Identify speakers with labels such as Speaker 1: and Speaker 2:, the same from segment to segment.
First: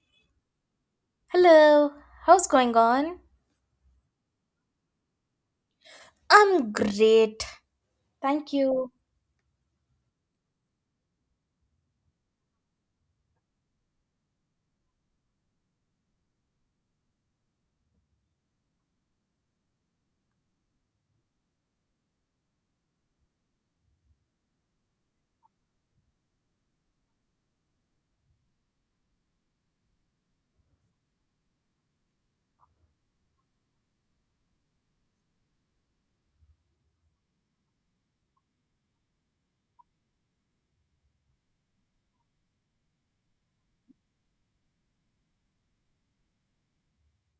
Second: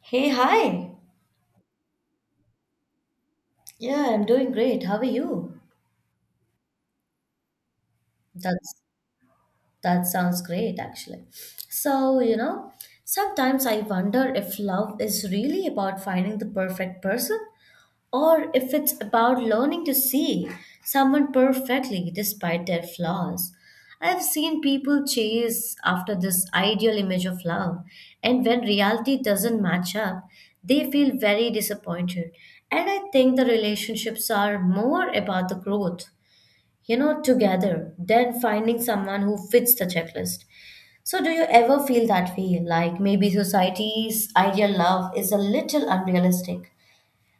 Speaker 1: Hey, hi.
Speaker 2: Hello, how's going on?
Speaker 1: Yeah, I'm doing great. How are you?
Speaker 2: I'm great. Thank
Speaker 1: That's
Speaker 2: you.
Speaker 1: that sounds great actually. So, you know, sometimes I wonder if love is really about finding the perfect person, or if it's about learning to see someone perfectly despite their flaws. I've seen people chase after this ideal image of love, and when reality doesn't match up, they feel very disappointed. And I think the relationships are more about the growth, you know, together than finding someone who fits the checklist. So, do you ever feel that way? Like maybe society's ideal love is a little unrealistic?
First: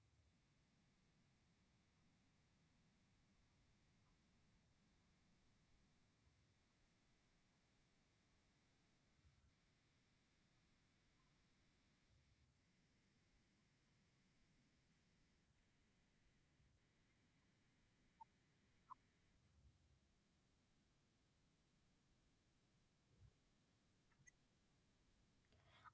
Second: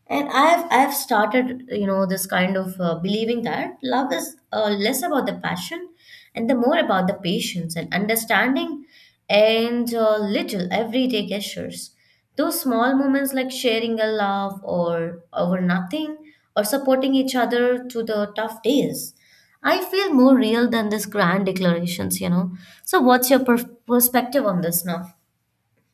Speaker 1: And I've started, you know, this kind of, believing that love is, less about the passion and the more about the patience and understanding, and little everyday gestures, those small moments like sharing a laugh or over nothing, or supporting each other through the tough days, I feel more real than these grand declarations, you know. So what's your perspective on this now?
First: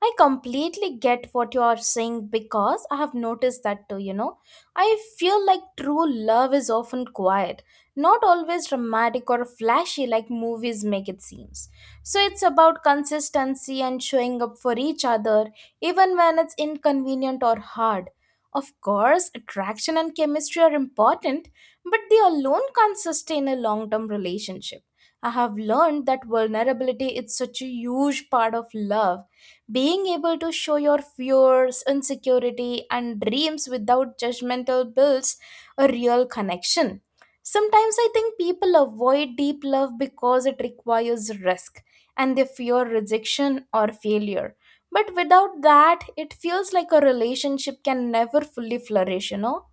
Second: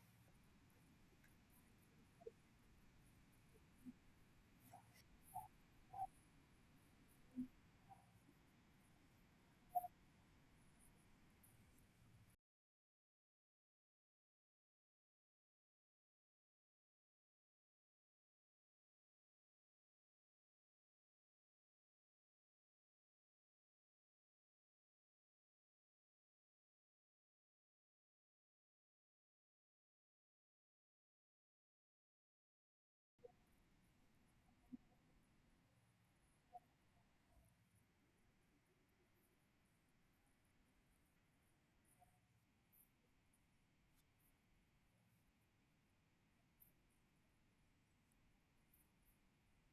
Speaker 2: I completely get what you are saying because I have noticed that too. I feel like true love is often quiet, not always dramatic or flashy like movies make it seems. So it's about consistency and showing up for each other even when it's inconvenient or hard. Of course, attraction and chemistry are important, but they alone can't sustain a long-term relationship. I have learned that vulnerability is such a huge part of love being able to show your fears, insecurity, and dreams without judgmental builds a real connection. Sometimes I think people avoid deep love because it requires risk and they fear rejection or failure. But without that, it feels like a relationship can never fully flourish, you know?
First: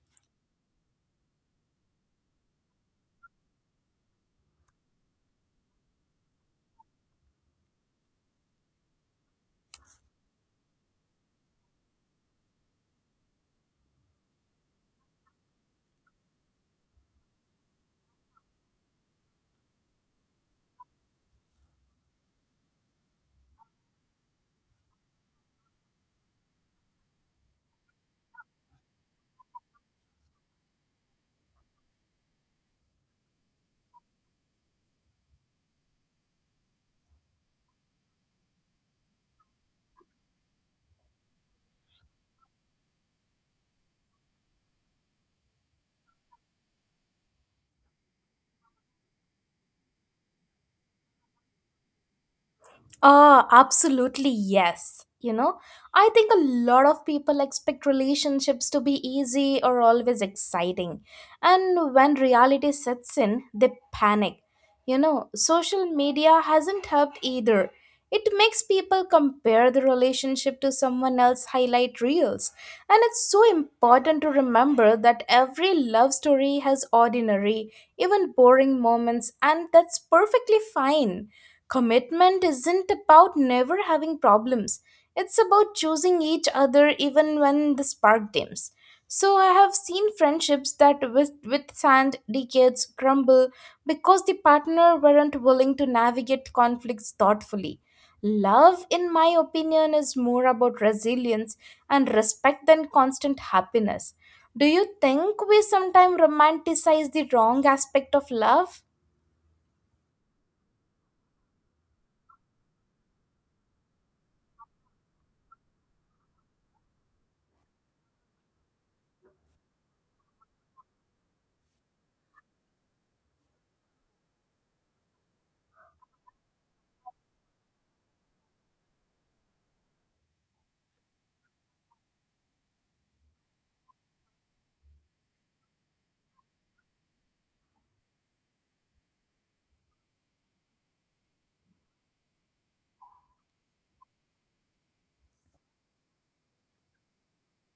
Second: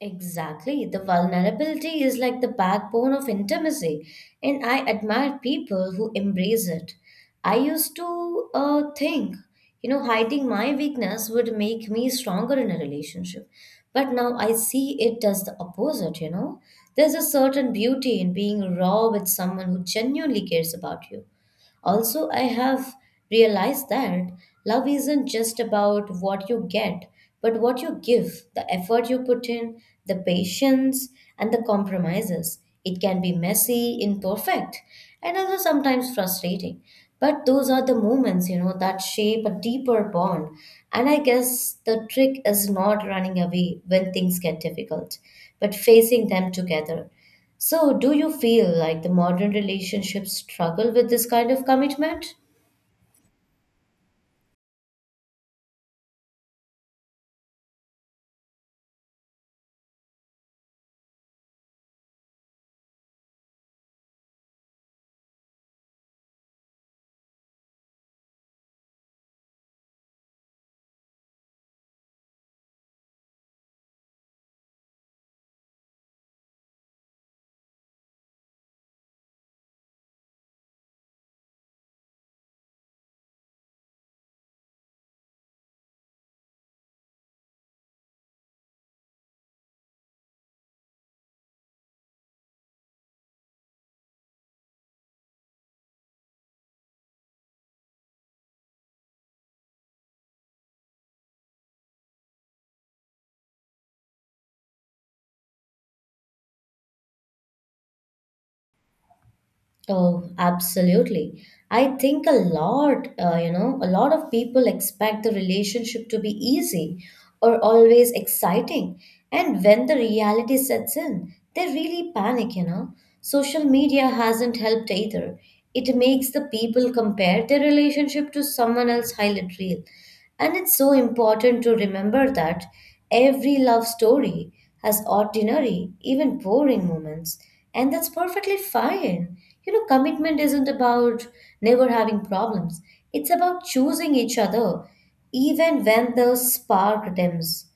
Speaker 1: Exactly. The vulnerability is like the backbone of intimacy, and I admire people who embrace it. I used to think, you know, hiding my weakness would make me stronger in a relationship. But now I see it does the opposite, you know. There's a certain beauty in being raw with someone who genuinely cares about you. Also, I have realized that love isn't just about what you get, but what you give, the effort you put in, the patience, and the compromises. It can be messy, imperfect, and also sometimes frustrating. But those are the moments, you know, that shape a deeper bond. And I guess the trick is not running away when things get difficult, but facing them together. So, do you feel like the modern relationships struggle with this kind of commitment?
Speaker 2: Oh, absolutely, yes. I think a lot of people expect relationships to be easy or always exciting. And when reality sets in, they panic. Social media hasn't helped either. It makes people compare the relationship to someone else's highlight reels. And it's so important to remember that every love story has ordinary, even boring moments, and that's perfectly fine. Commitment isn't about never having problems. It's about choosing each other even when the spark dims. So I have seen friendships that withstand decades crumble because the partner weren't willing to navigate conflicts thoughtfully. Love, in my opinion, is more about resilience and respect than constant happiness. Do you think we sometimes romanticize the wrong aspect of love?
Speaker 1: Oh, absolutely. I think a lot, you know, a lot of people expect the relationship to be easy or always exciting. And when the reality sets in, they really panic, you know. Social media hasn't helped either. It makes the people compare their relationship to someone else's highlight reel. And it's so important to remember that every love story has ordinary, even boring moments, and that's perfectly fine. You know, commitment isn't about never having problems, it's about choosing each other, even when the spark dims.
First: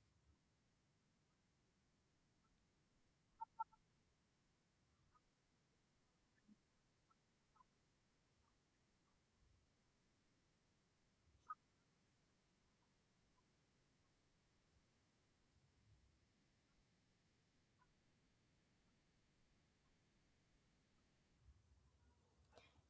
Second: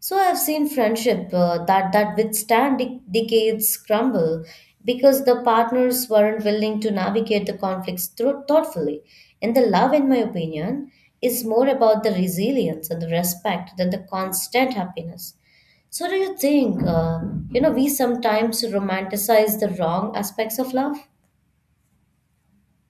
Speaker 1: So I've seen friendship, that withstand decades crumble because the partners weren't willing to navigate the conflicts thoughtfully. And the love, in my opinion, is more about the resilience and the respect than the constant happiness. So do you think, you know, we sometimes romanticize the wrong aspects of love?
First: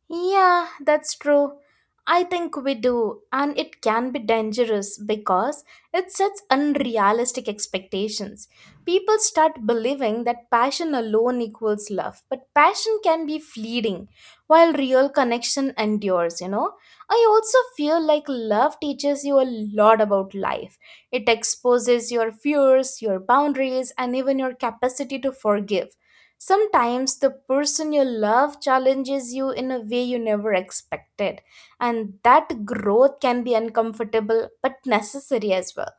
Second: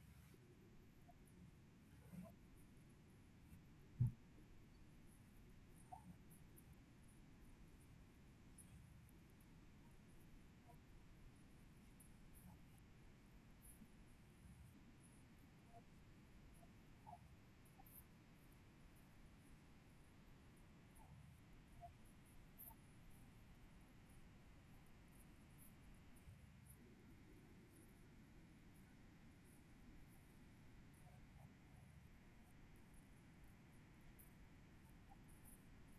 Speaker 2: Yeah, that's true. I think we do, and it can be dangerous because it sets unrealistic expectations. People start believing that passion alone equals love, but passion can be fleeting while real connection endures. I also feel like love teaches you a lot about life. It exposes your fears, your boundaries, and even your capacity to forgive. Sometimes the person you love challenges you in a way you never expected, and that growth can be uncomfortable but necessary as well.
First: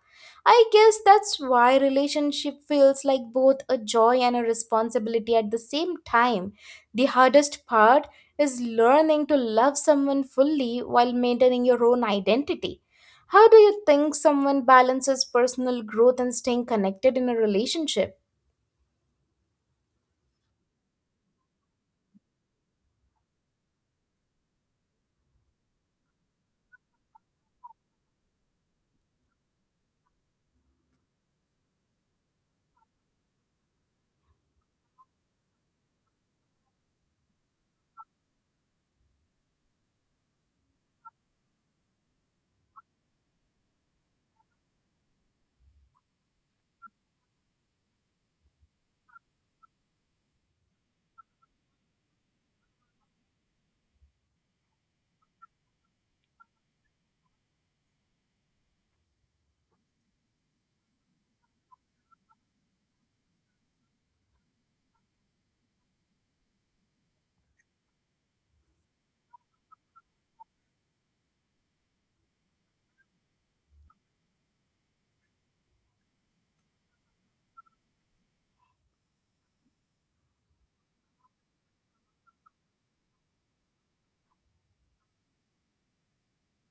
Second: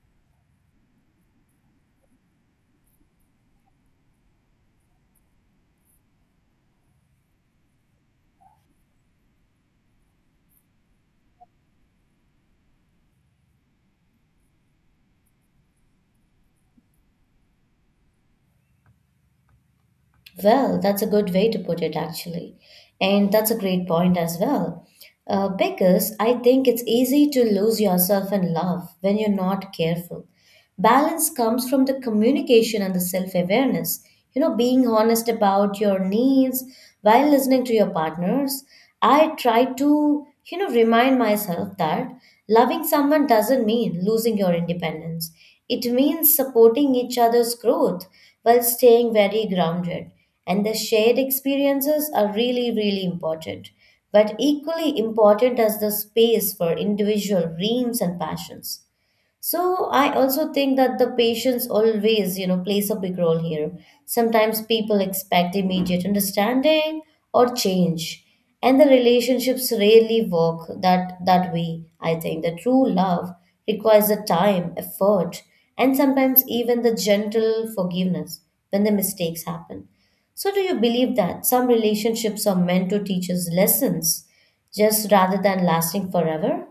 Speaker 2: I guess that's why relationship feels like both a joy and a responsibility at the same time. The hardest part is learning to love someone fully while maintaining your own identity. How do you think someone balances personal growth and staying connected in a relationship?
Speaker 1: Well, that's a good way to put it, actually. And that's a great point as well. Because I think it's easy to lose yourself in love when you're not careful. Balance comes from the communication and the self awareness. You know, being honest about your needs while listening to your partners. I try to, you know, remind myself that loving someone doesn't mean losing your independence, it means supporting each other's growth while staying very grounded. And the shared experiences are really, really important. But equally important as the space for individual dreams and passions. So I also think that the patients always, you know, plays a big role here. Sometimes people expect immediate understanding or change, and the relationships rarely work that way. I think the true love requires the time, effort, and sometimes even the gentle forgiveness when the mistakes happen. So do you believe that some relationships are meant to teach us lessons just rather than lasting forever?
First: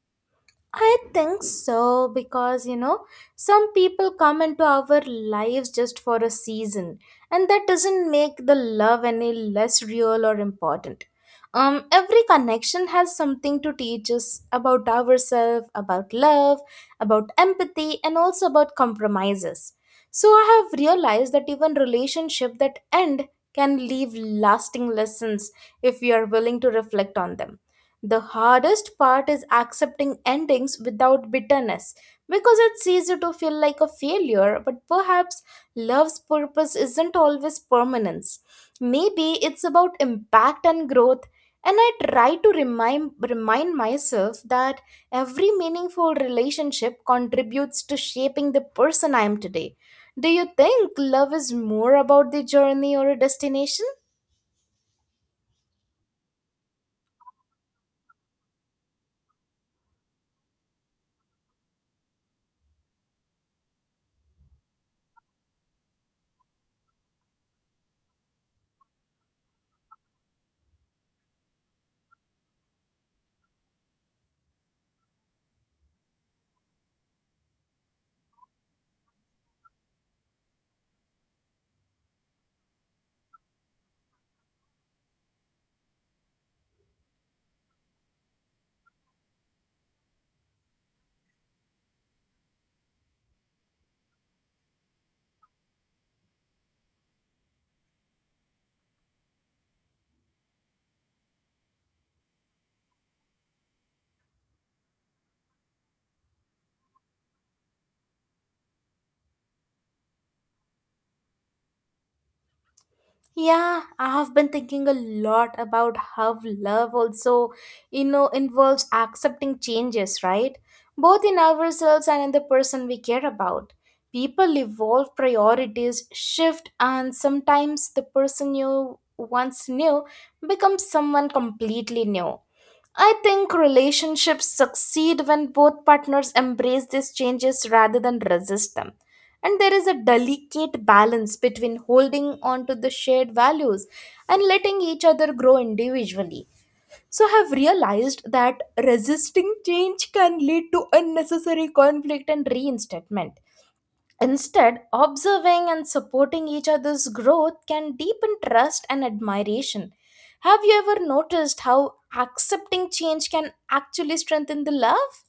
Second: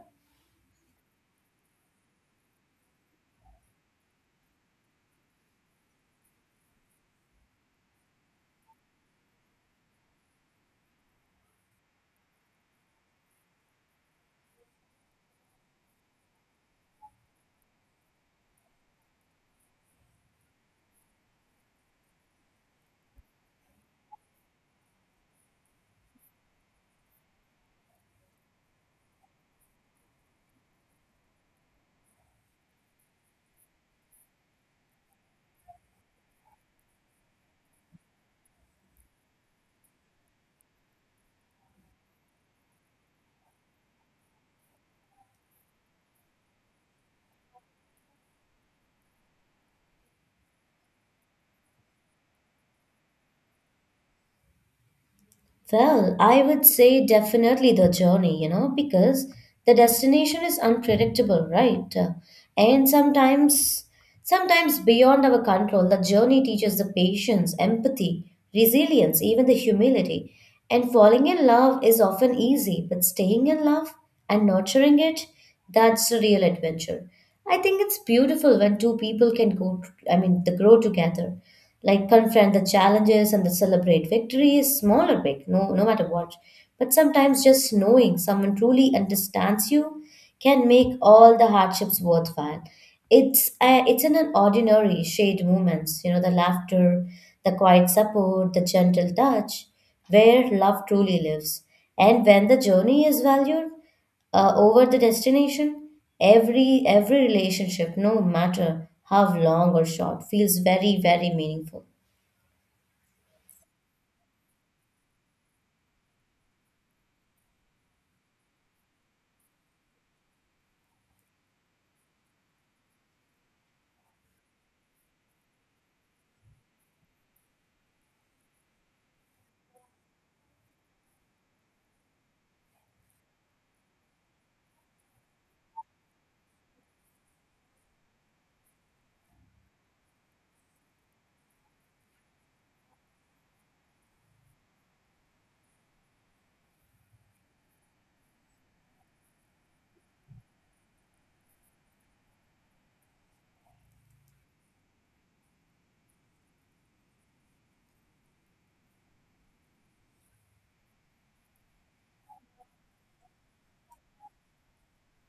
Speaker 2: I think so because some people come into our lives just for a season, and that doesn't make the love any less real or important. Every connection has something to teach us about ourselves, about love, about empathy and also about compromises. So I have realized that even relationship that end can leave lasting lessons if we are willing to reflect on them. The hardest part is accepting endings without bitterness because it's easy to feel like a failure, but perhaps love's purpose isn't always permanence. Maybe it's about impact and growth, and I try to remind myself that every meaningful relationship contributes to shaping the person I am today. Do you think love is more about the journey or a destination?
Speaker 1: Well, I would say definitely the journey, you know, because the destination is unpredictable, right? And sometimes, beyond our control, the journey teaches the patience, empathy, resilience, even the humility. And falling in love is often easy, but staying in love and nurturing it, that's a real adventure. I think it's beautiful when two people can go, I mean, the grow together, like confront the challenges and the celebrate victories, small or big, no matter what. But sometimes just knowing someone truly understands you can make all the hardships worthwhile. It's in an ordinary shade moments, you know, the laughter, the quiet support, the gentle touch, where love truly lives. And when the journey is valued, over the destination, every relationship, no matter how long or short, feels very, very meaningful.
Speaker 2: Yeah, I have been thinking a lot about how love also, involves accepting changes, right? Both in ourselves and in the person we care about. People evolve, priorities shift, and sometimes the person you once knew becomes someone completely new. I think relationships succeed when both partners embrace these changes rather than resist them. And there is a delicate balance between holding on to the shared values and letting each other grow individually. So, I have realized that resisting change can lead to unnecessary conflict and reinstatement. Instead, observing and supporting each other's growth can deepen trust and admiration. Have you ever noticed how accepting change can actually strengthen the love?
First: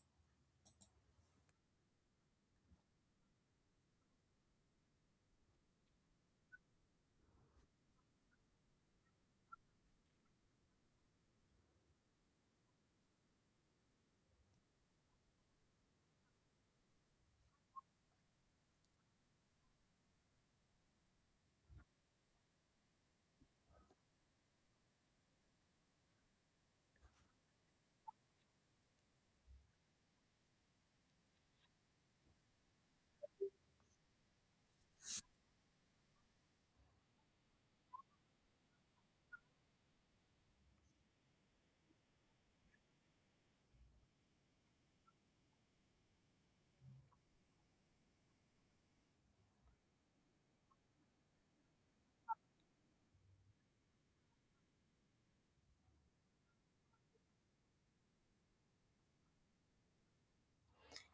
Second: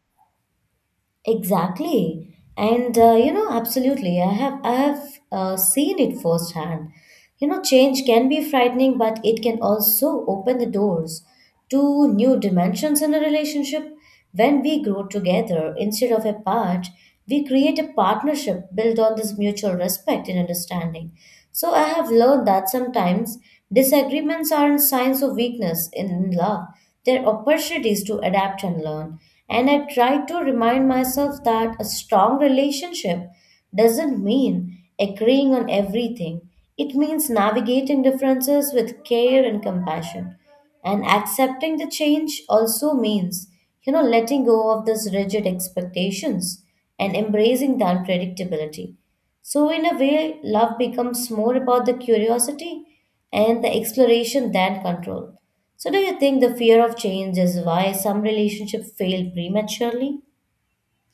Speaker 1: Exactly. And you know, absolutely. I have seen it firsthand. You know, change can be frightening, but it can also open the doors to new dimensions in a relationship. When we grow together instead of apart, we create a partnership built on this mutual respect and understanding. So I have learned that sometimes disagreements aren't signs of weakness in love, they're opportunities to adapt and learn. And I try to remind myself that a strong relationship doesn't mean agreeing on everything, it means navigating differences with care and compassion. And accepting the change also means, you know, letting go of these rigid expectations and embracing the unpredictability. So, in a way, love becomes more about the curiosity and the exploration than control. So, do you think the fear of change is why some relationships fail prematurely?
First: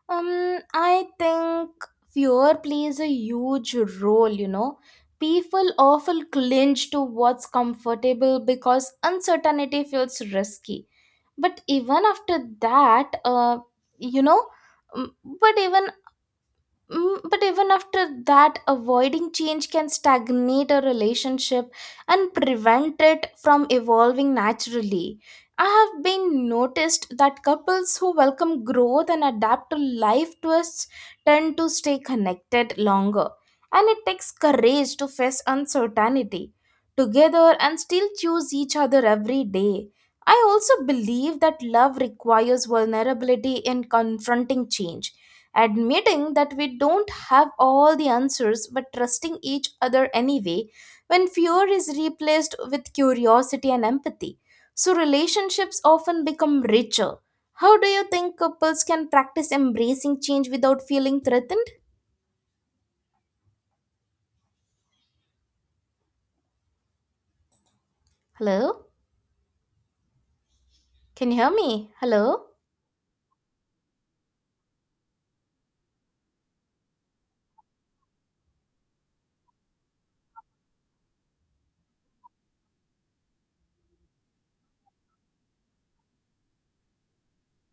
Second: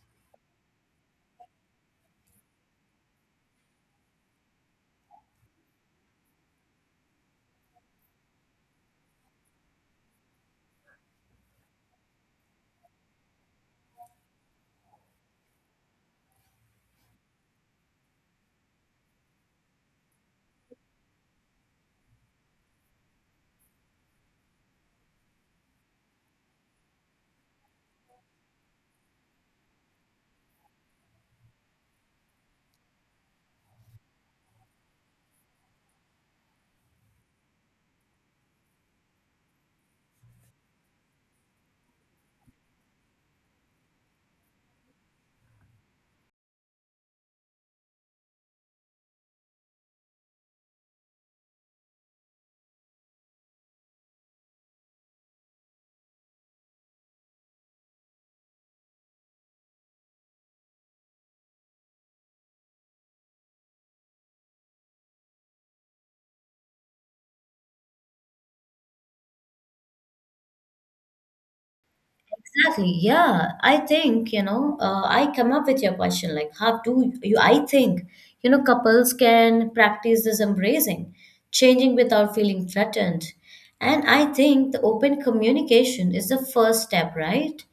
Speaker 2: I think fear plays a huge role. People often clinch to what's comfortable because uncertainty feels risky. But even after that, uh, you know, um, but even but even after that, avoiding change can stagnate a relationship and prevent it from evolving naturally. I have been noticed that couples who welcome growth and adapt to life twists tend to stay connected longer. And it takes courage to face uncertainty together and still choose each other every day. I also believe that love requires vulnerability in confronting change, admitting that we don't have all the answers but trusting each other anyway. When fear is replaced with curiosity and empathy, so relationships often become richer. How do you think couples can practice embracing change without feeling threatened? Hello, can you hear me? Hello?
Speaker 1: Exactly. Yeah. I think, you know, I come up with your question like, how do you? I think, you know, couples can practice this embracing, changing without feeling threatened. And I think the open communication is the first step, right?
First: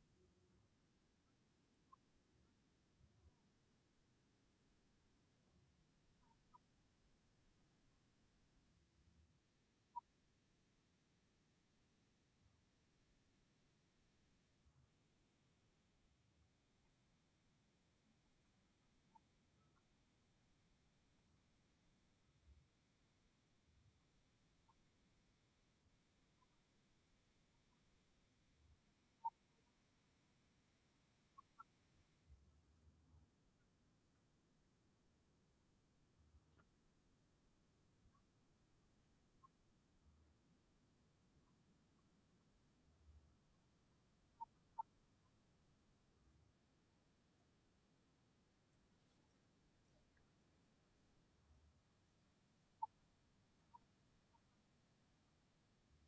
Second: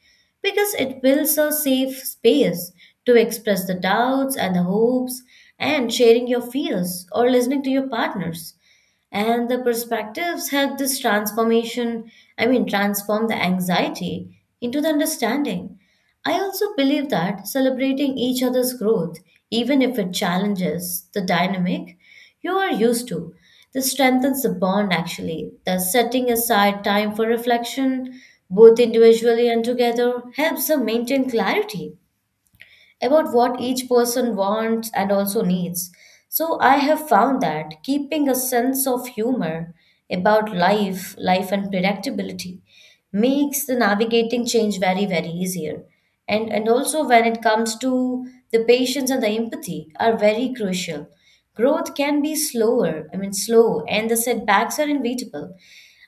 Speaker 1: Because it builds a safe space to express the doubts and the hopes, and sharing your fears or listening to your partners and the perspectives help this transformation. I mean, transform the anxiety into the understanding. I also believe that celebrating each other's growth, even if it challenges the dynamic you are used to, this strengthens the bond. Actually, the setting aside time for reflection, both individually and together, helps them maintain clarity about what each person wants and also needs. So I have found that keeping a sense of humor about life and predictability makes the navigating change very, very easier. And also when it comes to the patience and the empathy are very crucial. Growth can be slower, I mean slow, and the setbacks are inevitable.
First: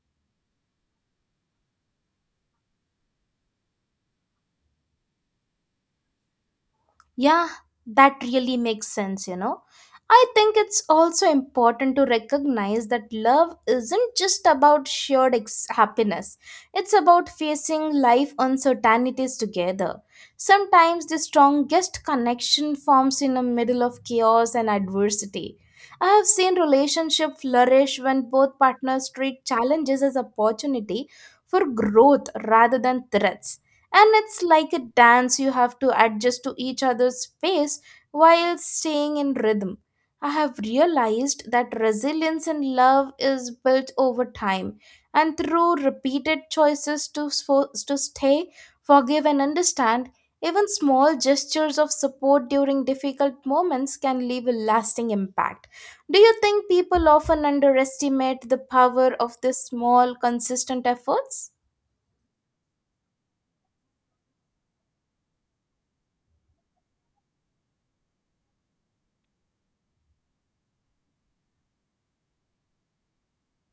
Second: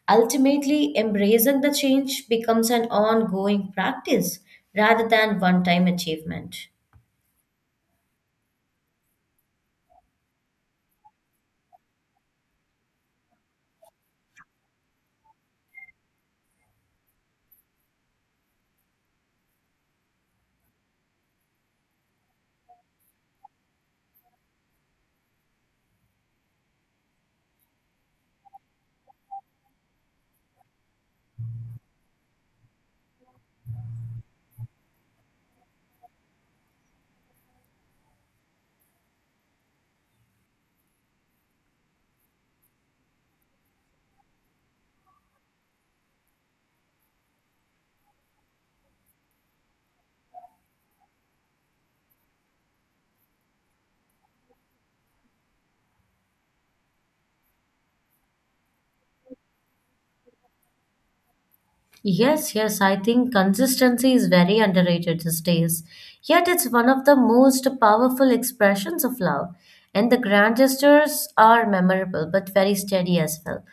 Speaker 1: Ultimately, embracing the change becomes an ongoing practice rather than one-time achievement.
Speaker 2: Yeah, that really makes sense. I think it's also important to recognize that love isn't just about shared happiness. It's about facing life uncertainties together. Sometimes the strongest connection forms in the middle of chaos and adversity. I have seen relationships flourish when both partners treat challenges as opportunity for growth rather than threats. And it's like a dance. You have to adjust to each other's pace while staying in rhythm. I have realized that resilience in love is built over time and through repeated choices to stay, forgive, and understand. Even small gestures of support during difficult moments can leave a lasting impact. Do you think people often underestimate the power of these small consistent efforts?
Speaker 1: Yes, yes, I think consistency is very underrated these days. Yet it's one of the most powerful expressions of love. And the grand gestures are memorable but very steady as well.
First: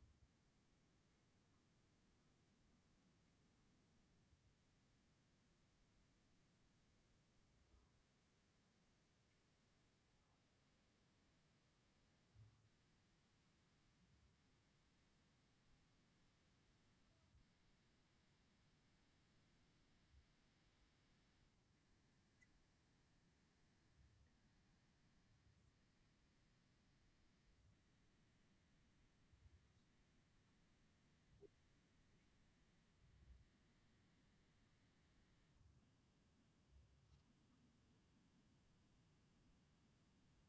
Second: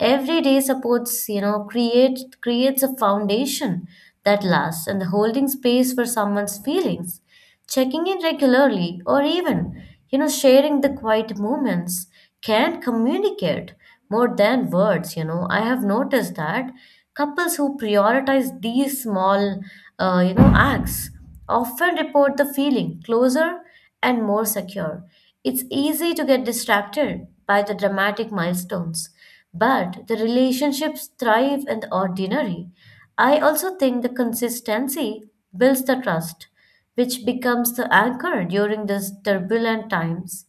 Speaker 1: Every day supports, you know, creates a foundation that lasts, and holding space for someone's feelings. Checking in regularly or even, you know, sharing the quiet moments can communicate more than words, you know. I have noticed that couples who prioritize these small, you know, acts often report the feeling closer and more secure. It's easy to get distracted by the dramatic milestones, but the relationships thrive in the ordinary. I also think the consistency builds the trust, which becomes the anchor during these turbulent times.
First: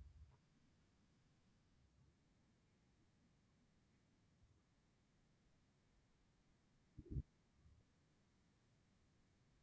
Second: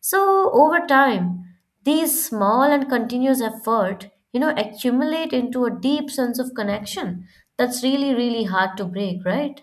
Speaker 1: So over time, these small and continuous effort, you know, accumulate into a deep sense of connection that's really, really hard to break, right?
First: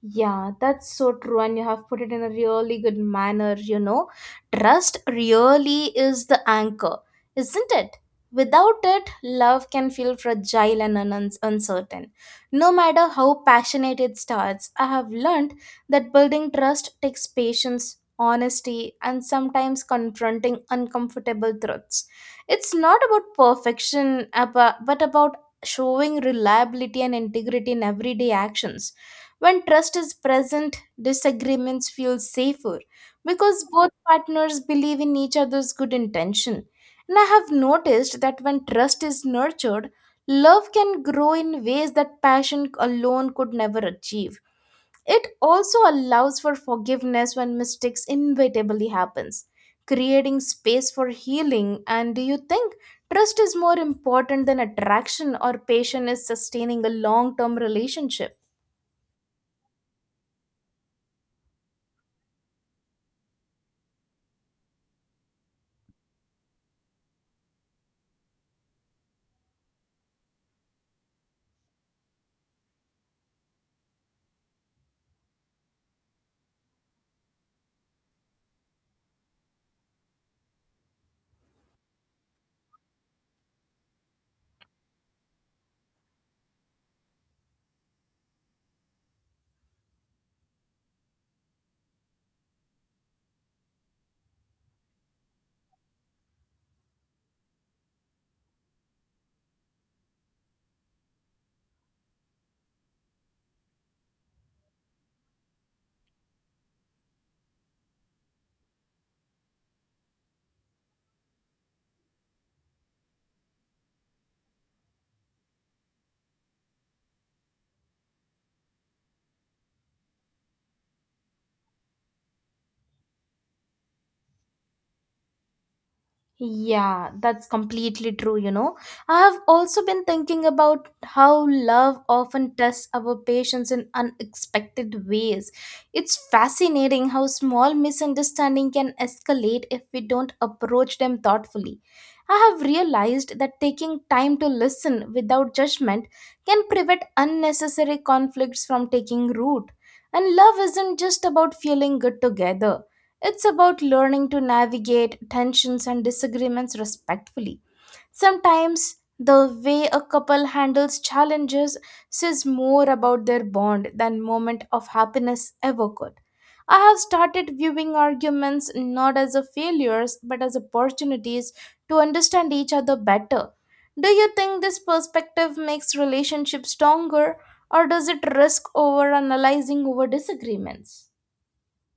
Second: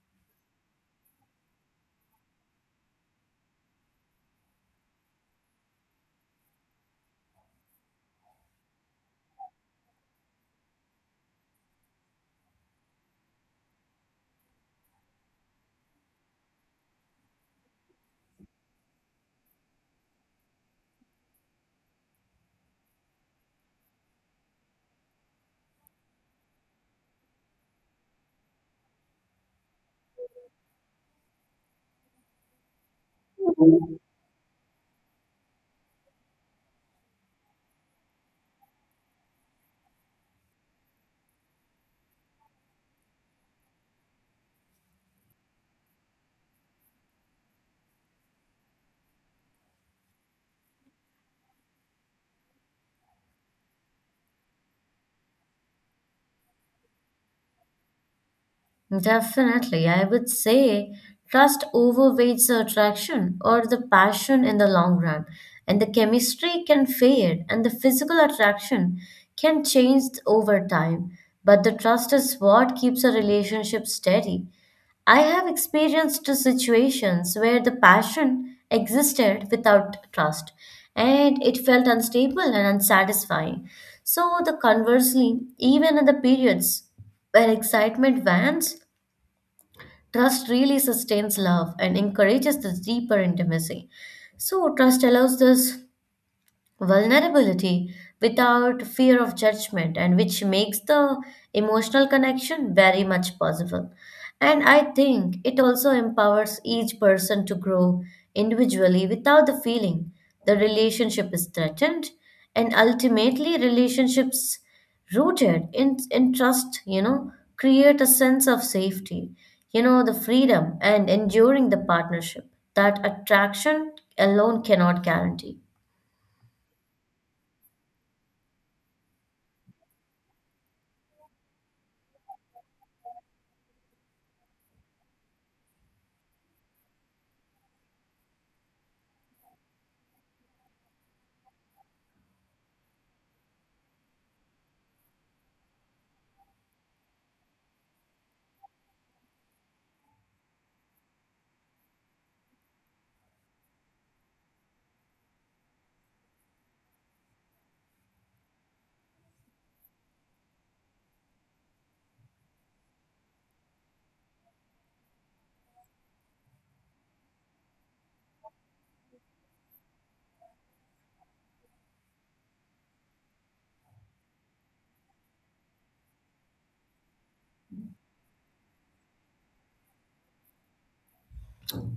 Speaker 2: Yeah, that's so true, and you have put it in a really good manner. Trust really is the anchor, isn't it? Without it, love can feel fragile and uncertain. No matter how passionate it starts, I have learned that building trust takes patience, honesty, and sometimes confronting uncomfortable truths. It's not about perfection, but about showing reliability and integrity in everyday actions. When trust is present, disagreements feel safer because both partners believe in each other's good intention. And I have noticed that when trust is nurtured, love can grow in ways that passion alone could never achieve. It also allows for forgiveness when mistakes inevitably happens, creating space for healing. And do you think trust is more important than attraction or passion is sustaining a long-term relationship?
Speaker 1: Definitely. I would say trust overweights the attraction or the passion in the long run, and the chemistry can fade, and the physical attraction can change over time. But the trust is what keeps a relationship steady. I have experienced situations where the passion existed without trust, and it felt unstable and unsatisfying. So, the conversely, even in the periods where excitement wanes, trust really sustains love and encourages this deeper intimacy. So, trust allows this vulnerability without fear of judgment, and which makes the emotional connection very much possible. And I think it also empowers each person to grow individually without the feeling the relationship is threatened. And ultimately relationships rooted in trust, you know, create a sense of safety, you know, the freedom and enduring the partnership that attraction alone cannot guarantee.
Speaker 2: Yeah, that's completely true. I have also been thinking about how love often tests our patience in unexpected ways. It's fascinating how small misunderstanding can escalate if we don't approach them thoughtfully. I have realized that taking time to listen without judgment can prevent unnecessary conflicts from taking root. And love isn't just about feeling good together. It's about learning to navigate tensions and disagreements respectfully. Sometimes the way a couple handles challenges says more about their bond than moment of happiness ever could. I have started viewing arguments not as a failures but as opportunities to understand each other better. Do you think this perspective makes relationships stronger, or does it risk over analyzing over disagreements?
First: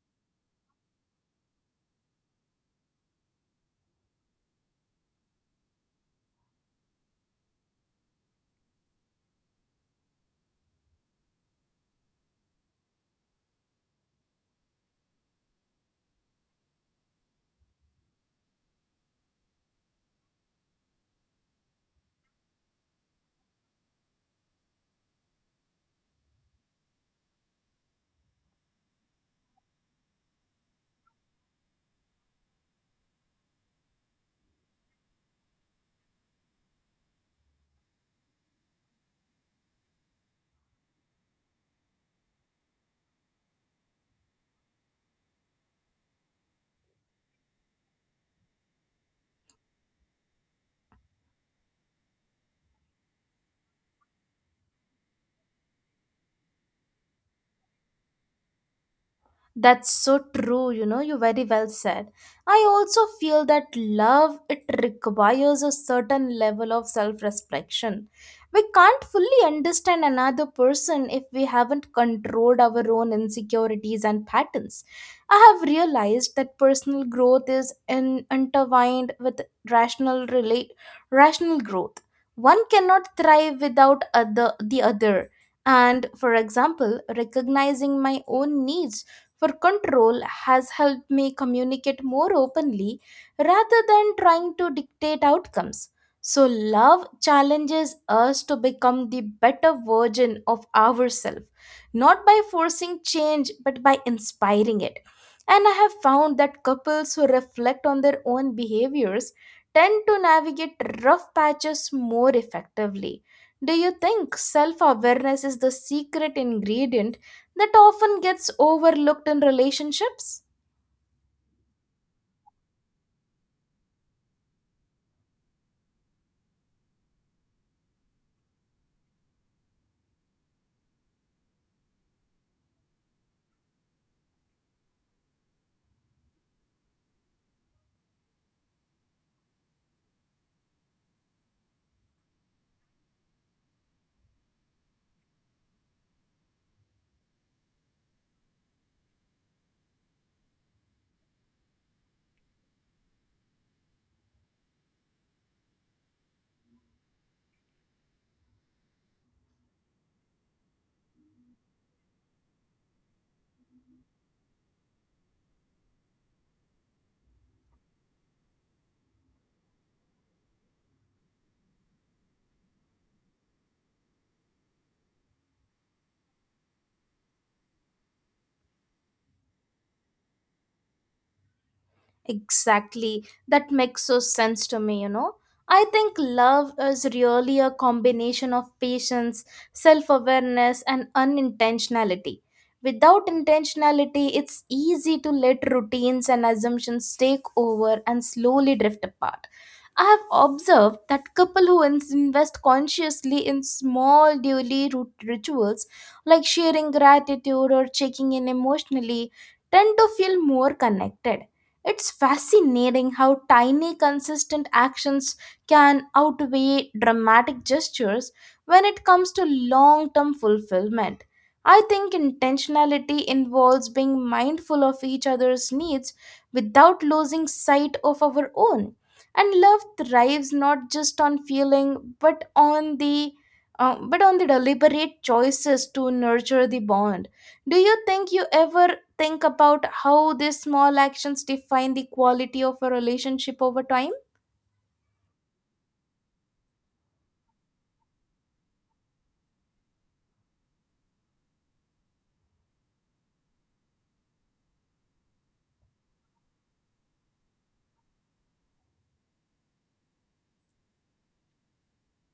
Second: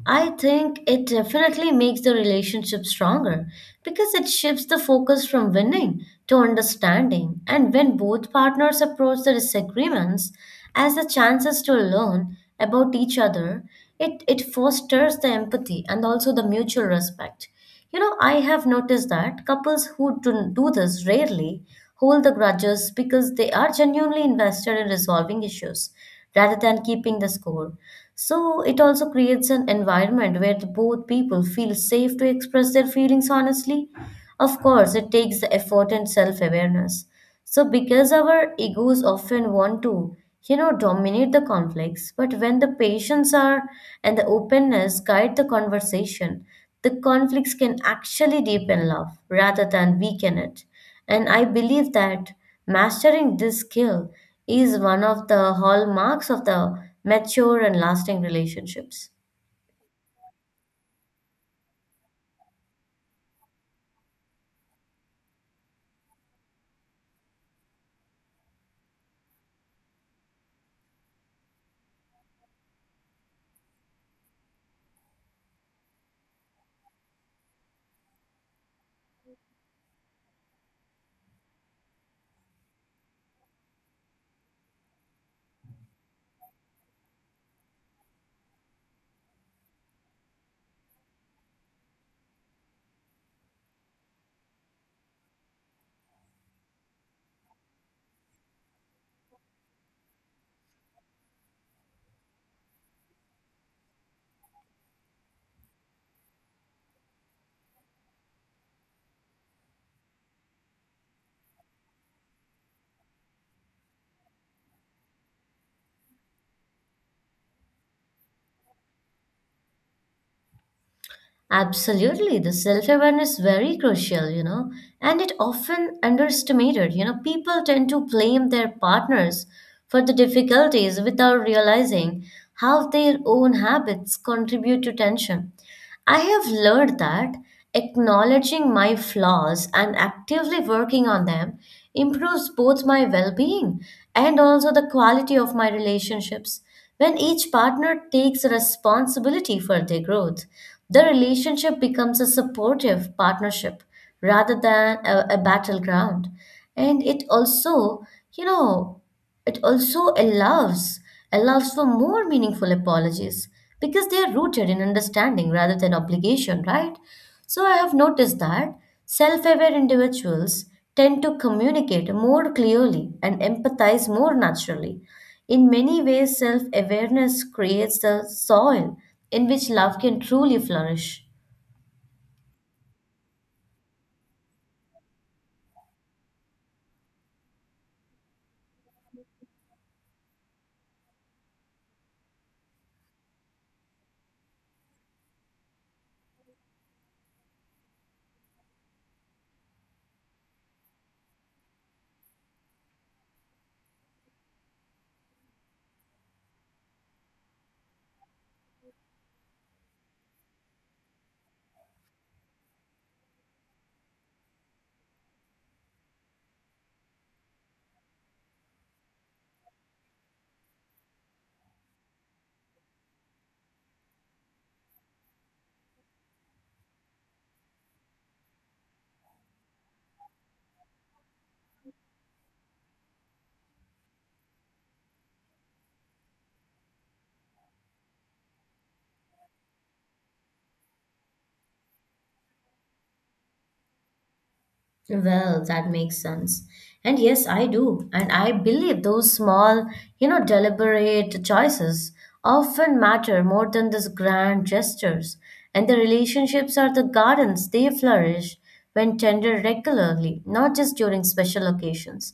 Speaker 1: I think it definitely makes the relationship stronger because it shifts the focus from winning to understanding. And when both partners approach the disagreements as the chances to learn about each other, it fosters the empathy and also the mutual respect. You know, I have noticed that couples who do this rarely hold the grudges because they are genuinely invested in resolving issues rather than keeping the score. So it also creates an environment where the both people feel safe to express their feelings honestly. Of course, it takes the effort and self awareness. So, because our egos often want to, you know, dominate the conflicts, but when the patience are and the openness guide the conversation, the conflicts can actually deepen love rather than weaken it. And I believe that mastering this skill is one of the hallmarks of the mature and lasting relationships.
Speaker 2: That's so true, you very well said. I also feel that love it requires a certain level of self-reflection. We can't fully understand another person if we haven't controlled our own insecurities and patterns. I have realized that personal growth is intertwined with rational relate rational growth. One cannot thrive without other the other. And for example, recognizing my own needs for control has helped me communicate more openly rather than trying to dictate outcomes. So, love challenges us to become the better version of ourselves, not by forcing change, but by inspiring it. And I have found that couples who reflect on their own behaviors tend to navigate rough patches more effectively. Do you think self awareness is the secret ingredient that often gets overlooked in relationships?
Speaker 1: Absolutely, the self awareness is very crucial, you know, and it often underestimated. You know, people tend to blame their partners for the difficulties without realizing how their own habits contribute to tension. I have learned that acknowledging my flaws and actively working on them improves both my well being and also the quality of my relationships. When each partner takes responsibility for their growth, the relationship becomes a supportive partnership rather than a battleground. And it also, you know, it also allows for more meaningful apologies because they are rooted in understanding rather than obligation, right? So I have noticed that self-aware individuals tend to communicate more clearly and empathize more naturally. In many ways, self-awareness creates the soil in which love can truly flourish.
Speaker 2: Exactly. That makes so sense to me. I think love is really a combination of patience, self awareness, and unintentionality. Without intentionality, it's easy to let routines and assumptions take over and slowly drift apart. I have observed that couples who invest consciously in small daily rituals like sharing gratitude or checking in emotionally tend to feel more connected. It's fascinating how tiny consistent actions can outweigh dramatic gestures when it comes to long-term fulfillment. I think intentionality involves being mindful of each other's needs without losing sight of our own, and love thrives not just on feeling but on the deliberate choices to nurture the bond. Do you think you ever think about how these small actions define the quality of a relationship over time?
Speaker 1: Well, that makes sense. And yes, I do. And I believe those small, you know, deliberate choices often matter more than these grand gestures. And the relationships are the gardens, they flourish when tended regularly, not just during special occasions.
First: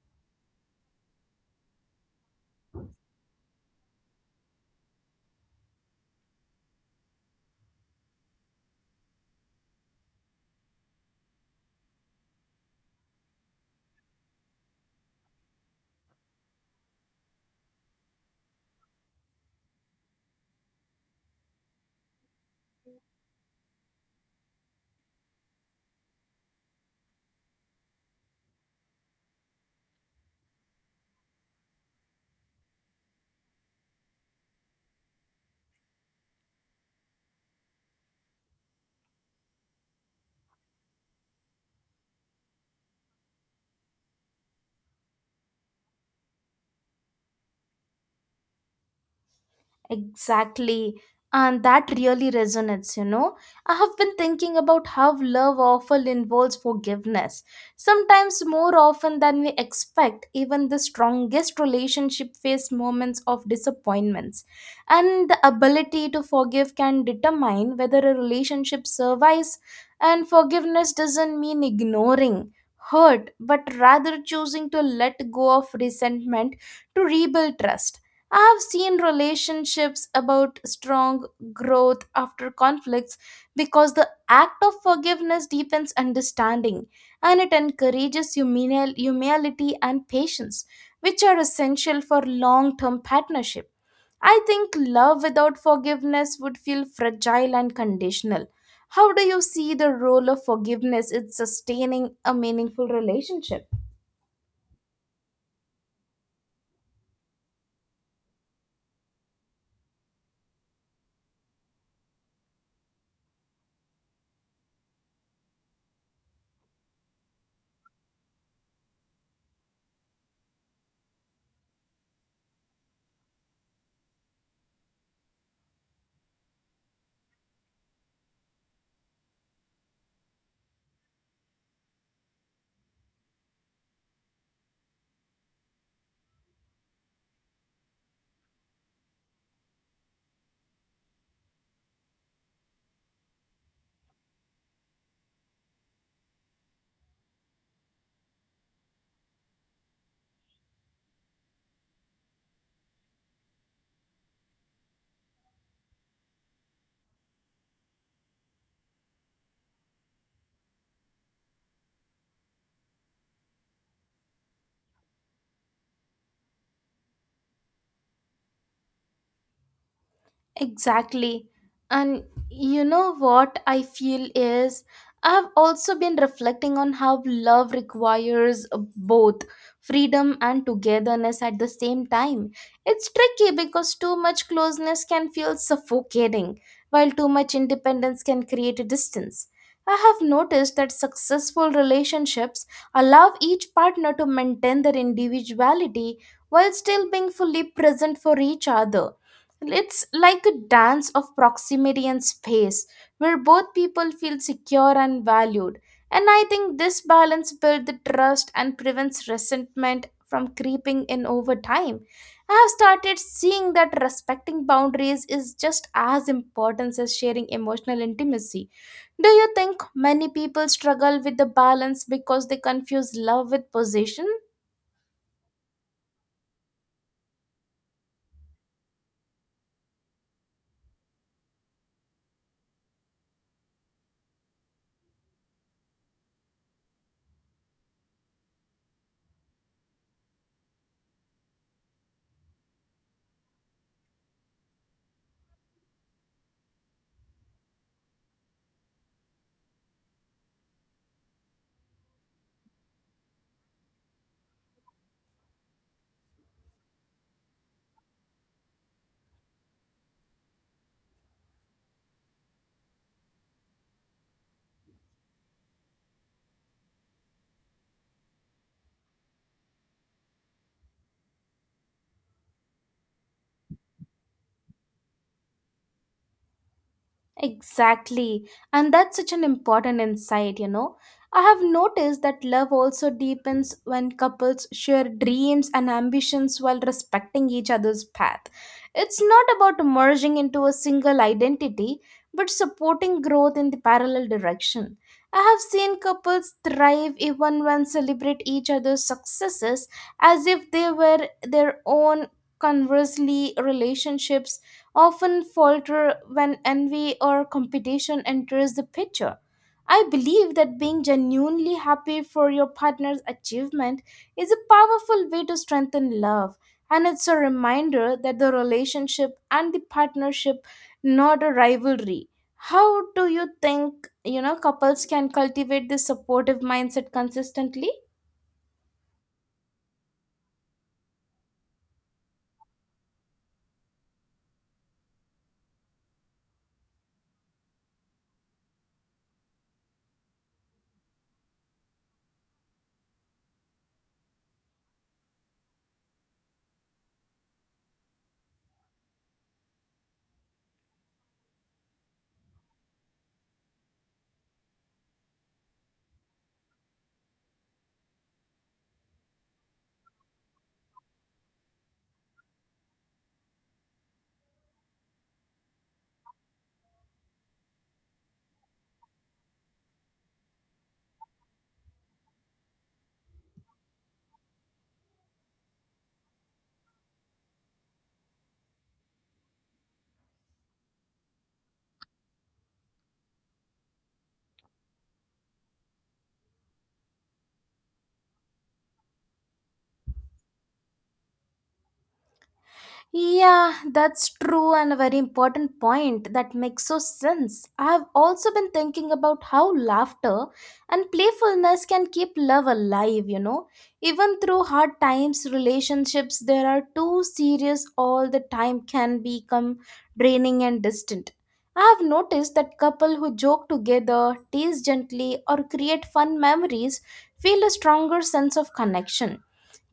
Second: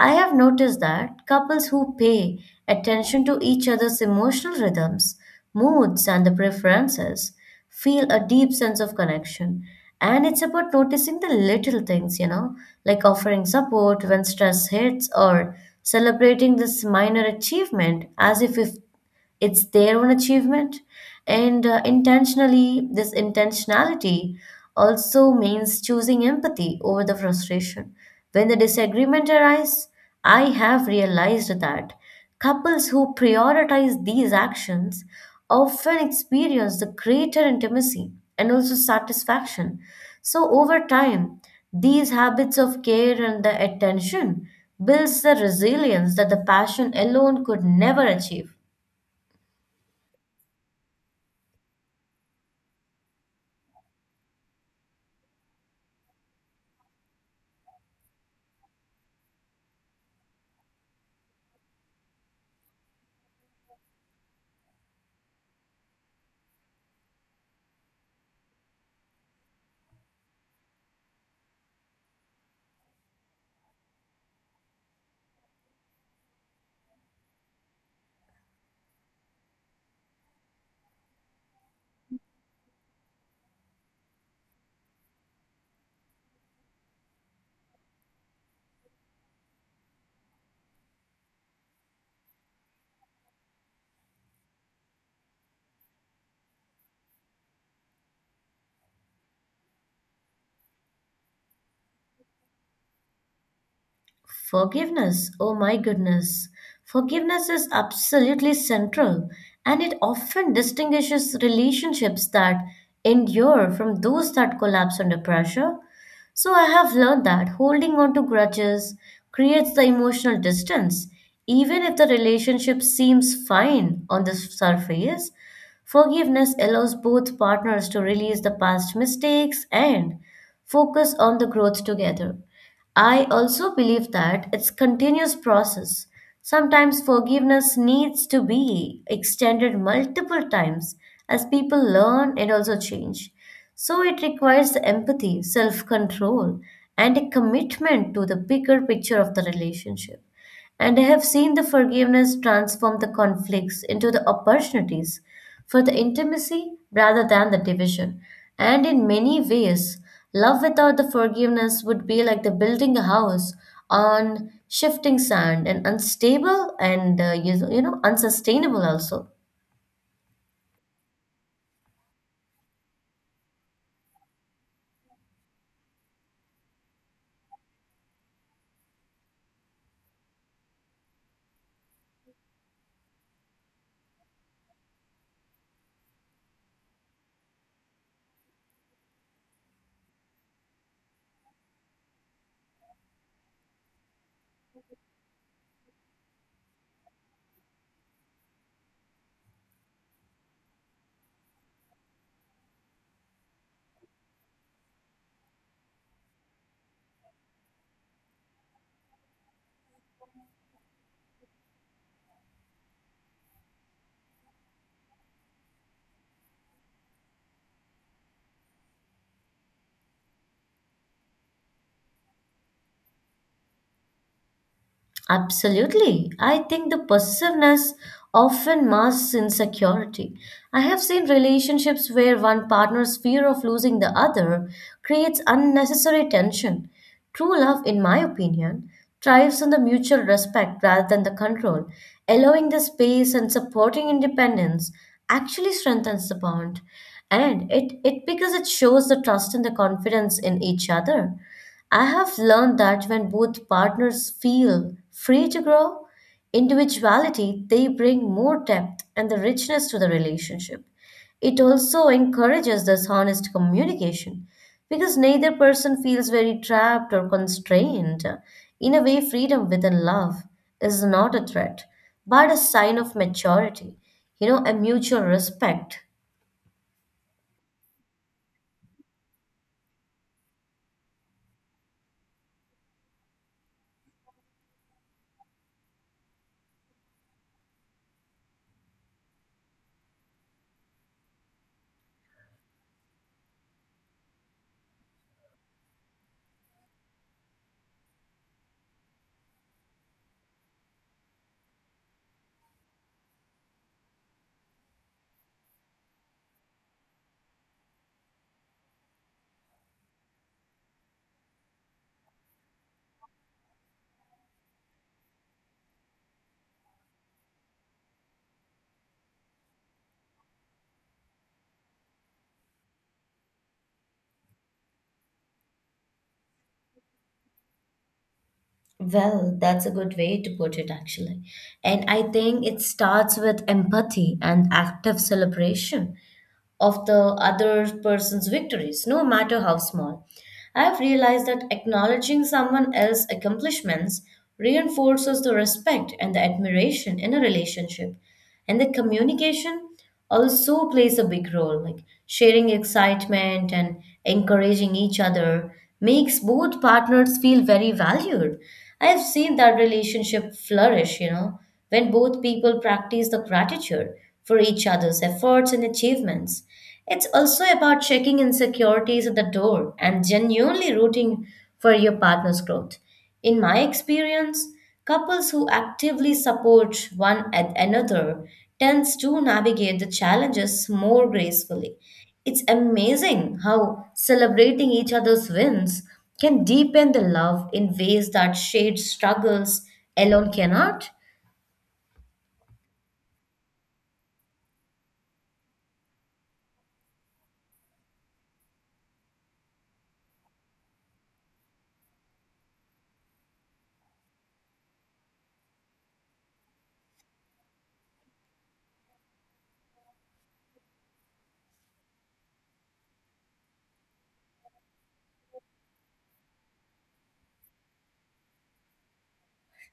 Speaker 1: I have noticed that couples who pay attention to each other's emotional rhythms, moods, and the preferences feel a deep sense of connection. And it's about noticing the little things, you know, like offering support when stress hits or celebrating this minor achievement as if it's their own achievement. And intentionally, this intentionality also means choosing empathy over the frustration. When the disagreement arises, I have realized that. Couples who prioritize these actions often experience the greater intimacy and also satisfaction. So over time, these habits of care and the attention builds the resilience that the passion alone could never achieve.
Speaker 2: Exactly. And that really resonates. I have been thinking about how love often involves forgiveness, sometimes more often than we expect. Even the strongest relationship face moments of disappointments, and the ability to forgive can determine whether a relationship survives. And forgiveness doesn't mean ignoring hurt, but rather choosing to let go of resentment to rebuild trust. I've seen relationships about strong growth after conflicts because the act of forgiveness deepens understanding, and it encourages humility and patience, which are essential for long term partnership. I think love without forgiveness would feel fragile and conditional. How do you see the role of forgiveness in sustaining a meaningful relationship?
Speaker 1: Forgiveness, oh my goodness. Forgiveness is absolutely central and it often distinguishes relationships that endure from those that collapse under pressure. So I have learned that holding on to grudges creates the emotional distance, even if the relationship seems fine on the surface. Forgiveness allows both partners to release the past mistakes and focus on the growth together. I also believe that it's continuous process. Sometimes forgiveness needs to be extended multiple times as people learn and also change. So it requires the empathy, self-control, and a commitment to the bigger picture of the relationship. And I have seen the forgiveness transform the conflicts into the opportunities for the intimacy rather than the division. And in many ways, love without the forgiveness would be like the building a house on shifting sand and unstable and you know unsustainable also.
Speaker 2: Exactly. And you know what I feel is, I've also been reflecting on how love requires both freedom and togetherness at the same time. It's tricky because too much closeness can feel suffocating, while too much independence can create a distance. I have noticed that successful relationships allow each partner to maintain their individuality while still being fully present for each other. It's like a dance of proximity and space where both people feel secure and valued. And I think this balance builds the trust and prevents resentment from creeping in over time. I have started seeing that respecting boundaries is just as important as sharing emotional intimacy. Do you think many people struggle with the balance because they confuse love with possession?
Speaker 1: Absolutely. I think the possessiveness often masks insecurity. I have seen relationships where one partner's fear of losing the other creates unnecessary tension. True love, in my opinion, thrives on the mutual respect rather than the control. Allowing the space and supporting independence actually strengthens the bond. And it because it shows the trust and the confidence in each other. I have learned that when both partners feel free to grow individuality, they bring more depth and the richness to the relationship. It also encourages this honest communication because neither person feels very trapped or constrained. In a way, freedom within love is not a threat, but a sign of maturity, you know, a mutual respect.
Speaker 2: Exactly. And that's such an important insight, you know. I have noticed that love also deepens when couples share dreams and ambitions while respecting each other's path. It's not about merging into a single identity, but supporting growth in the parallel direction. I have seen couples thrive even when celebrate each other's successes as if they were their own. Conversely, relationships often falter when envy or competition enters the picture. I believe that being genuinely happy for your partner's achievement is a powerful way to strengthen love, and it's a reminder that the relationship and the partnership not a rivalry. How do you think, you know, couples can cultivate this supportive mindset consistently?
Speaker 1: Well, that's a good way to put it, actually. And I think it starts with empathy and active celebration of the other person's victories, no matter how small. I've realized that acknowledging someone else's accomplishments reinforces the respect and the admiration in a relationship. And the communication also plays a big role, like sharing excitement and encouraging each other makes both partners feel very valued. I've seen that relationship flourish, you know, when both people practice the gratitude for each other's efforts and achievements. It's also about checking insecurities at the door and genuinely rooting for your partner's growth. In my experience, couples who actively support one at another tends to navigate the challenges more gracefully. It's amazing how celebrating each other's wins can deepen the love in ways that shared struggles alone cannot.
Speaker 2: Yeah, that's true, and a very important point that makes so sense. I have also been thinking about how laughter and playfulness can keep love alive, you know. Even through hard times, relationships there are too serious all the time can become draining and distant. I have noticed that couple who joke together, tease gently or create fun memories feel a stronger sense of connection.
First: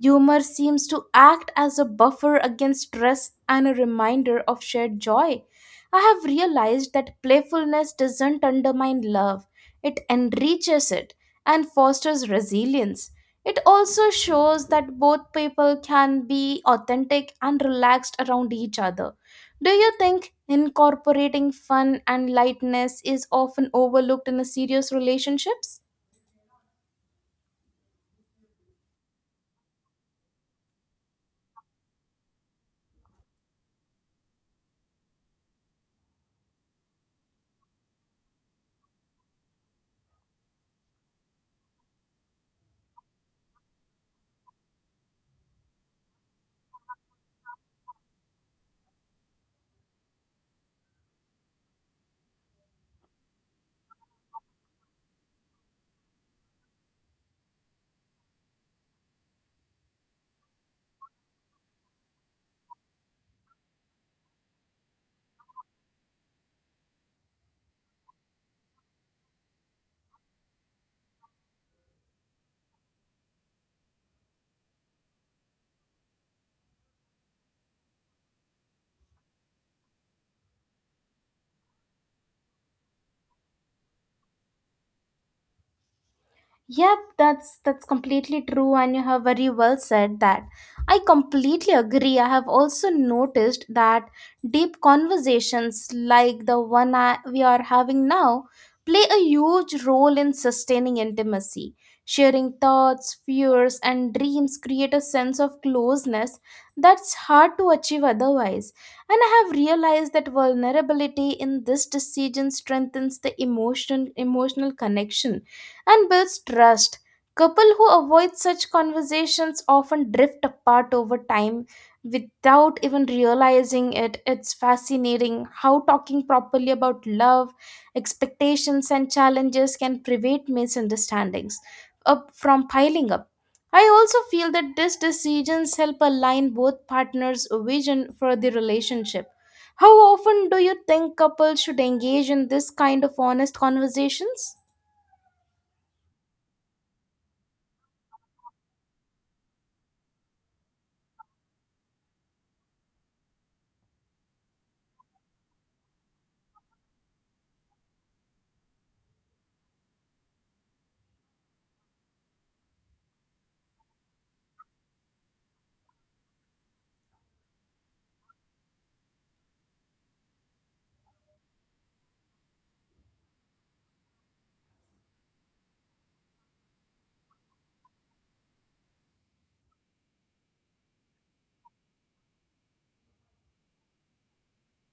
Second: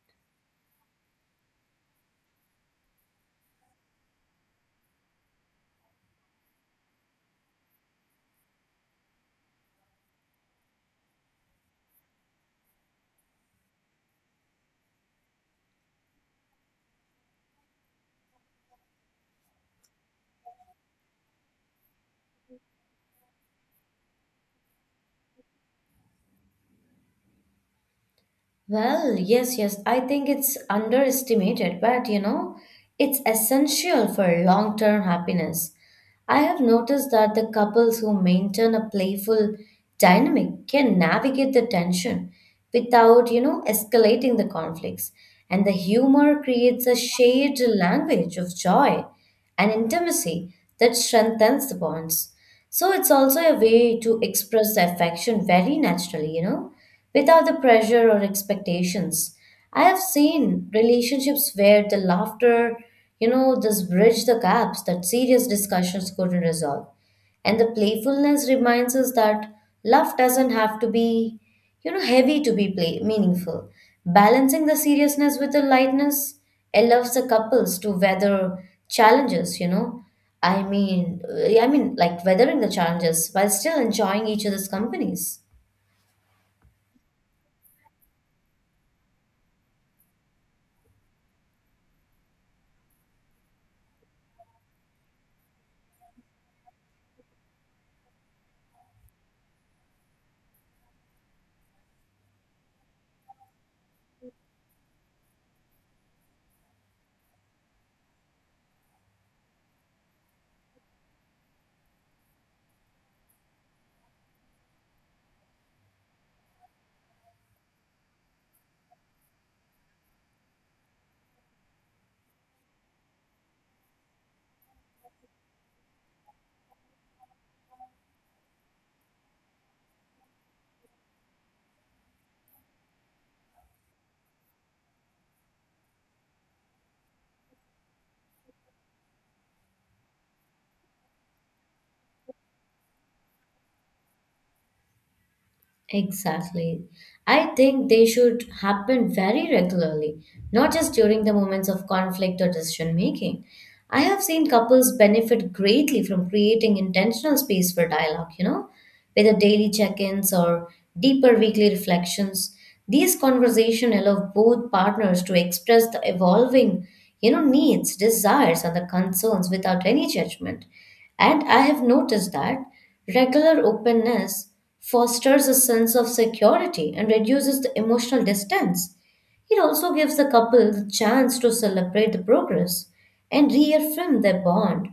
Speaker 2: Humor seems to act as a buffer against stress and a reminder of shared joy. I have realized that playfulness doesn't undermine love, it enriches it and fosters resilience. It also shows that both people can be authentic and relaxed around each other. Do you think incorporating fun and lightness is often overlooked in a serious relationships?
Speaker 1: Well, yes, I think it's underestimated, but you know, it's essential for long term happiness. I have noticed that the couples who maintain a playful dynamic can navigate the tension without, you know, escalating the conflicts. And the humor creates a shared language of joy and intimacy that strengthens the bonds. So it's also a way to express the affection very naturally, you know, without the pressure or expectations. I have seen relationships where the laughter, you know, this bridge the gaps that serious discussions couldn't resolve. And the playfulness reminds us that love doesn't have to be, you know, heavy to be meaningful. Balancing the seriousness with the lightness allows the couples to weather challenges, you know. Like weathering the challenges while still enjoying each other's companies.
Speaker 2: Yep, that's completely true, and you have very well said that. I completely agree. I have also noticed that deep conversations like the one we are having now play a huge role in sustaining intimacy. Sharing thoughts, fears and dreams create a sense of closeness that's hard to achieve otherwise. And I have realized that vulnerability in this decision strengthens the emotional connection and builds trust. Couple who avoid such conversations often drift apart over time without even realizing it. It's fascinating how talking properly about love, expectations, and challenges can prevent misunderstandings up from piling up. I also feel that these decisions help align both partners' vision for the relationship. How often do you think couples should engage in this kind of honest conversations?
Speaker 1: Exactly. I think they should happen very regularly, not just during the moments of conflict or decision making. I have seen couples benefit greatly from creating intentional space for dialogue, you know, whether daily check ins or deeper weekly reflections. These conversations allow both partners to express the evolving, you know, needs, desires, and the concerns without any judgment. And I have noticed that regular openness fosters a sense of security and reduces the emotional distance. It also gives the couple the chance to celebrate the progress and reaffirm their bond.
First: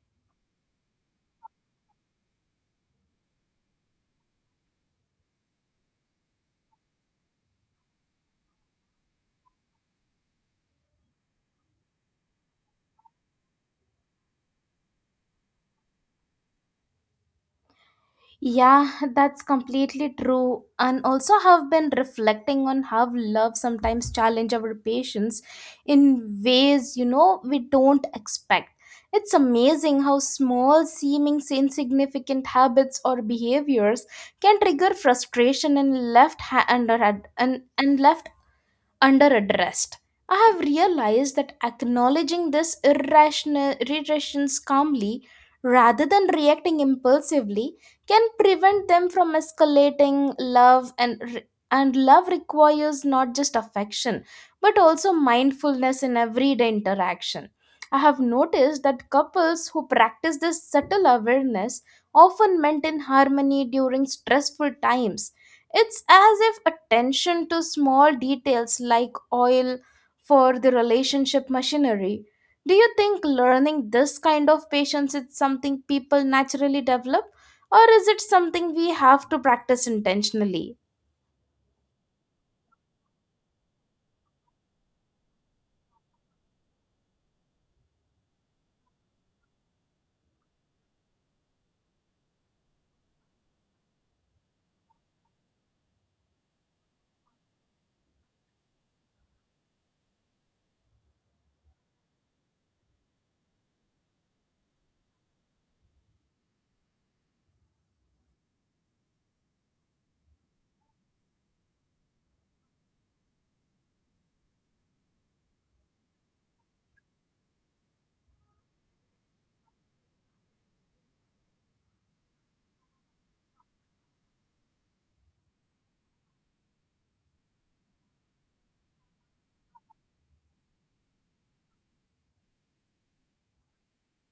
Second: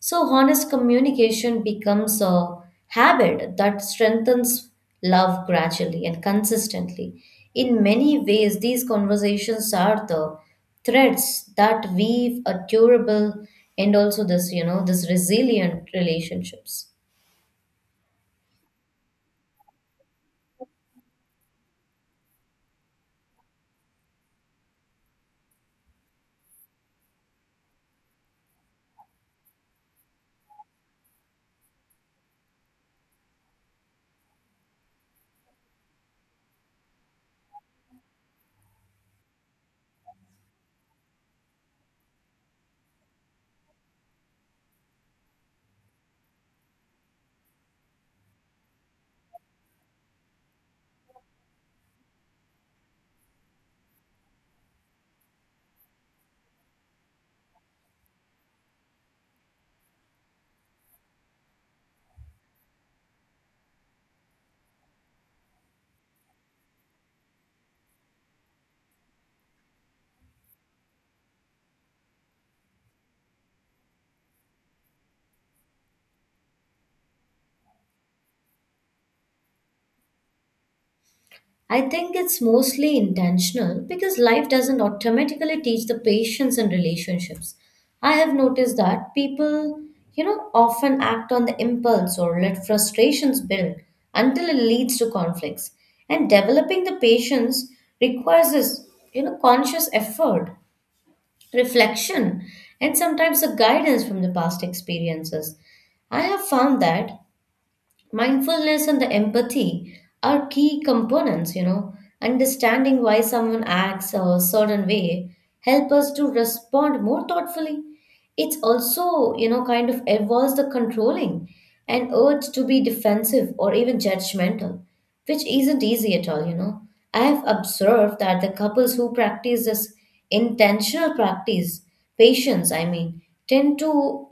Speaker 1: So, honest communication becomes a habit that strengthens love gradually and consistently. In many ways, these conversations are the threads that weave a durable and also this, you know, this resilient relationships.
Speaker 2: Yeah, that's completely true. And also have been reflecting on how love sometimes challenge our patience in ways, you know, we don't expect. It's amazing how small seeming insignificant habits or behaviors can trigger frustration and left ha- under and left under addressed. I have realized that acknowledging this irrational irritations calmly rather than reacting impulsively can prevent them from escalating love and love requires not just affection but also mindfulness in everyday interaction. I have noticed that couples who practice this subtle awareness often maintain harmony during stressful times. It's as if attention to small details like oil for the relationship machinery. Do you think learning this kind of patience is something people naturally develop, or is it something we have to practice intentionally?
Speaker 1: I think it's mostly intentional because life doesn't automatically teach the patience in relationships. I have noticed that people, you know, often act on the impulse or let frustrations build until it leads to conflicts. And developing the patience requires this, you know, conscious effort, reflection, and sometimes the guidance from the past experiences. I have found that mindfulness and the empathy are key components, you know, understanding why someone acts a certain way help us to respond more thoughtfully. It's also, you know, kind of evolves the controlling and urge to be defensive or even judgmental, which isn't easy at all, you know. I have observed that the couples who practice this intentional practice, patience I mean, tend to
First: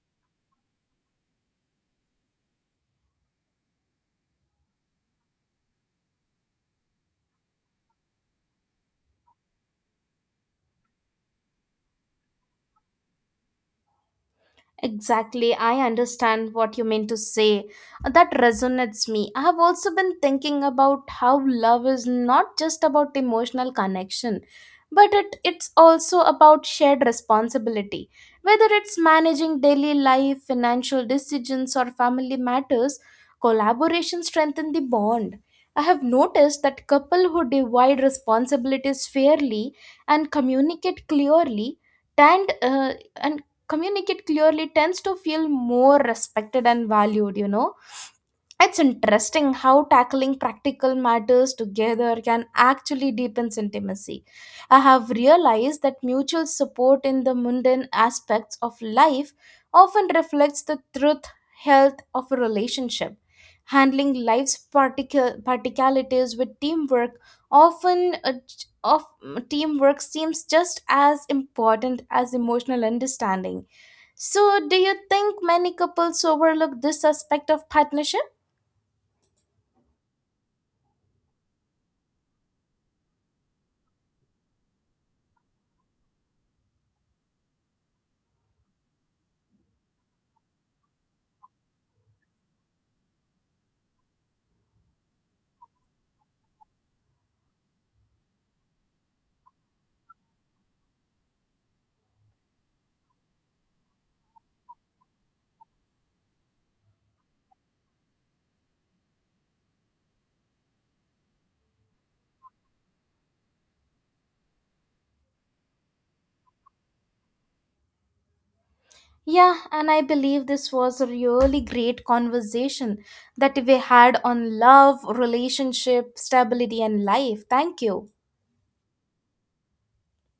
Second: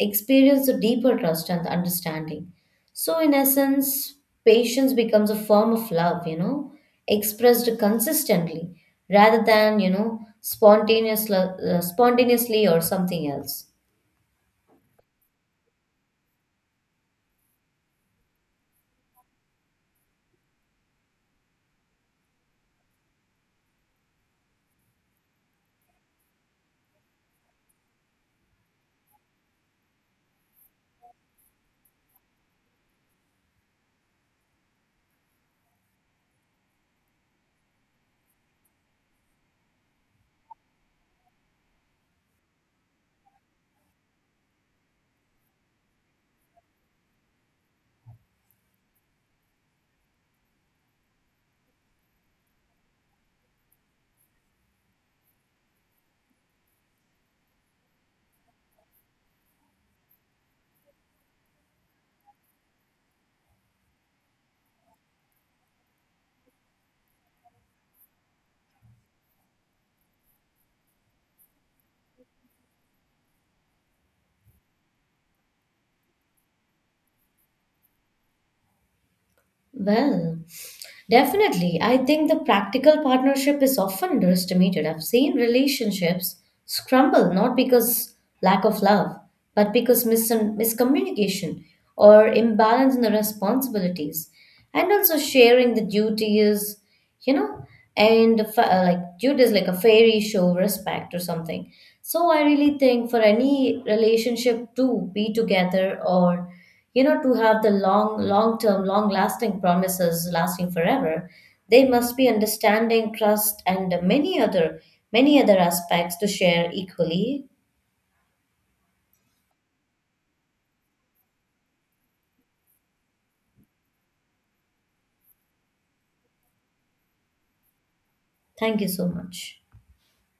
Speaker 1: experience a deeper trust and the understanding. So, in essence, patience becomes a form of love, you know, expressed consistently rather than, you know, spontaneously or something else.
Speaker 2: Exactly, I understand what you mean to say. That resonates me. I have also been thinking about how love is not just about emotional connection, but it's also about shared responsibility. Whether it's managing daily life, financial decisions, or family matters, collaboration strengthens the bond. I have noticed that couples who divide responsibilities fairly and communicate clearly tend uh, and tends to feel more respected and valued, you know. It's interesting how tackling practical matters together can actually deepen intimacy. I have realized that mutual support in the mundane aspects of life often reflects the truth health of a relationship. Handling life's particularities with teamwork often of teamwork seems just as important as emotional understanding. So, do you think many couples overlook this aspect of partnership?
Speaker 1: Well, definitely. I think the practical partnership is often underestimated. I've seen relationships scramble not because lack of love, but because miscommunication or imbalance in the responsibilities, and also sharing the duties, you know, and like dude is like a fairy show respect or something. So I really think for any relationship to be together, or you know, to have the long lasting promises lasting forever, they must be understanding trust and many other aspects to share equally.
Speaker 2: Yeah, and I believe this was a really great conversation that we had on love, relationship, stability, and life. Thank you.
Speaker 1: Thank you so much.